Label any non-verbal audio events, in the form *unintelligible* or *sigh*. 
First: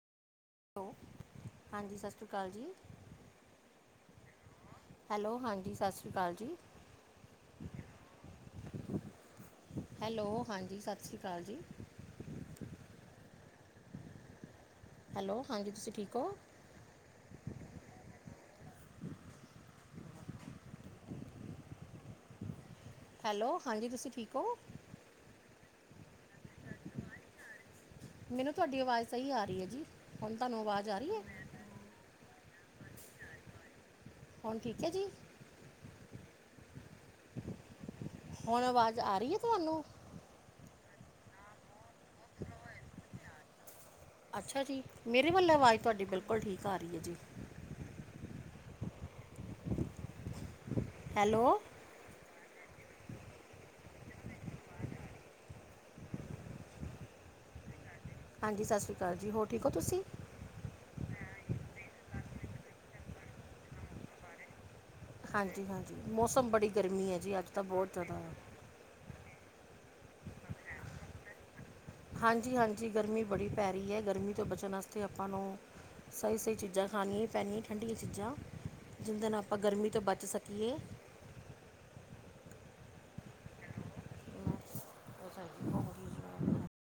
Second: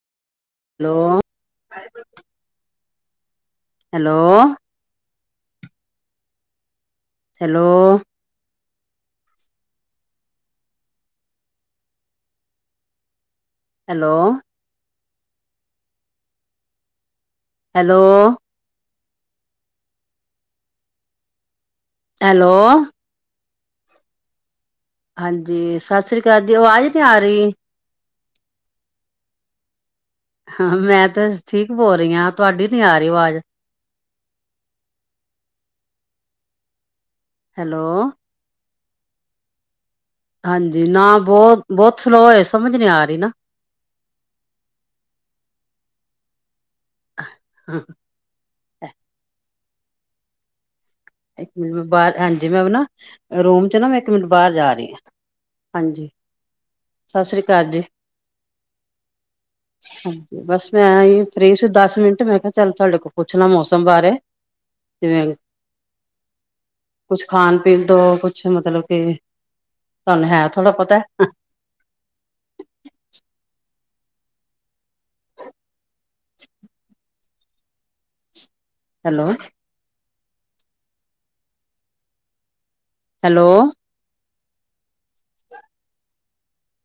Hello ਹਾਂਜੀ ਸਤਿ ਸ਼੍ਰੀ ਅਕਾਲ ਜੀ ਹੈਲੋ ਹੈਲੋ ਹਾਂਜੀ ਸਤਿ ਸ਼੍ਰੀ ਅਕਾਲ ਜੀ ਹੈਲੋ ਹੈਲੋ ਹਾਂਜੀ ਸਤਿ ਸ਼੍ਰੀ ਅਕਾਲ ਜੀ ਹੈਲੋ ਹੈਲੋ ਹਾਂਜੀ ਤੁਸੀਂ ਠੀਕ ਹੋ ਹੈਲੋ ਹੈਲੋ ਹੈਲੋ ਹਾਂਜੀ ਤੁਸੀਂ ਠੀਕ ਹੋ ਹਾਂਜੀ ਸਤਿ ਸ੍ਰੀ ਅਕਾਲ ਜੀ ਆਵਾਜ਼ ਨੀ ਆ ਰਹੀ ਮੈਨੂੰ ਤੁਹਾਡੀ ਆਵਾਜ਼ ਸਹੀ ਆ ਰਹੀ ਹੈ ਜੀ ਹੁਣ ਤੁਹਾਨੂੰ ਹਾਂ ਆਵਾਜ਼ ਆ ਮੈਂ ਰਹੀ ਤੇ ਹੈ ਠੀਕ ਬੋਲ ਰਹੀ ਹਾਂ ਤੁਹਾਡੀ ਨੀ ਆ ਰਹੀ ਆਵਾਜ਼ ਫੋਨ ਠੀਕ ਹੈ ਜੀ ਹੈਲੋ ਹੁਣ ਆਵਾਜ਼ ਆ ਰਹੀ ਹੈ ਤੁਹਾਨੂੰ ਹਾਂਜੀ ਨਾ ਬਹੁਤ ਬਹੁਤ ਸਲੋਅ ਹੈ ਸਮਝ ਨੀ ਆ ਰਹੀ ਨਾ ਅੱਛਾ ਜੀ ਮੇਰੇ ਵੱਲ ਆਵਾਜ਼ ਤੁਹਾਡੀ ਬਿਲਕੁਲ ਠੀਕ ਆ ਰਹੀ ਹੈ ਜੀ ਇੱਕ ਹੈਲੋ ਮਿੰਟ ਮੈਂ ਬਾਰ, ਹਾਂਜੀ ਮੈਂ ਨਾ ਰੂਮ ਚ ਨਾ ਮੈਂ ਇੱਕ ਮਿੰਟ ਬਾਰ ਜਾ ਰੀ ਆਂ। ਹਾਂਜੀ। ਸਤਿ ਸ਼੍ਰੀ ਅਕਾਲ ਜੀ। ਹਾਂਜੀ ਸਤਿ ਸ਼੍ਰੀ ਅਕਾਲ ਜੀ। ਹੋਰ ਠੀਕ ਓ ਤੁਸੀ? ਹਾਂਜੀ ਬਸ ਮੈਂ ਐਈ ਫ੍ਰਰੀ ਸੀ ਦਸ ਮਿੰਟ ਮੈਂ ਕੇਆ ਚੱਲ ਤੁਹਾਡੇ ਕੋਲ ਪੁੱਛ ਲਾਂ ਮੌਸਮ ਬਾਰੇ ਜਿਵੇਂ ਜੀ ਹਾਂਜੀ, ਮੌਸਮ ਬੜੀ ਗਰਮੀ ਹੈ ਕੁਛ ਜੀ ਅੱਜ ਖਾਣ ਤਾਂ ਪੀਣ ਬਹੁਤ ਤੋਂ ਜ਼ਿਆਦਾ ਕੁਛ ਮਤਲਬ ਕੇ ਤਾਨੂੰ ਹੈ ਥੋੜਾ ਪਤਾ ਐ। ਹਾਂਜੀ ਹਾਂਜੀ, ਗਰਮੀ ਬੜੀ ਪੈ ਰੀਏ। ਗਰਮੀ ਤੋਂ ਬਚਣ ਵਾਸ ਤੇ ਆਪਾਂ ਨੂੰ ਸਈ ਸਈ ਚੀਜਾਂ ਖਾਨੀਆਂ ਈ ਪੈਣੀਆਂ ਠੰਡੀਆਂ ਚੀਜਾਂ। ਜਿਂਦੇ ਹੈਲੋ ਨਾਲ ਆਪਾਂ ਗਰਮੀ ਤੋਂ ਬਚ ਸਕੀਏ। ਹੈਲੋ। *unintelligible*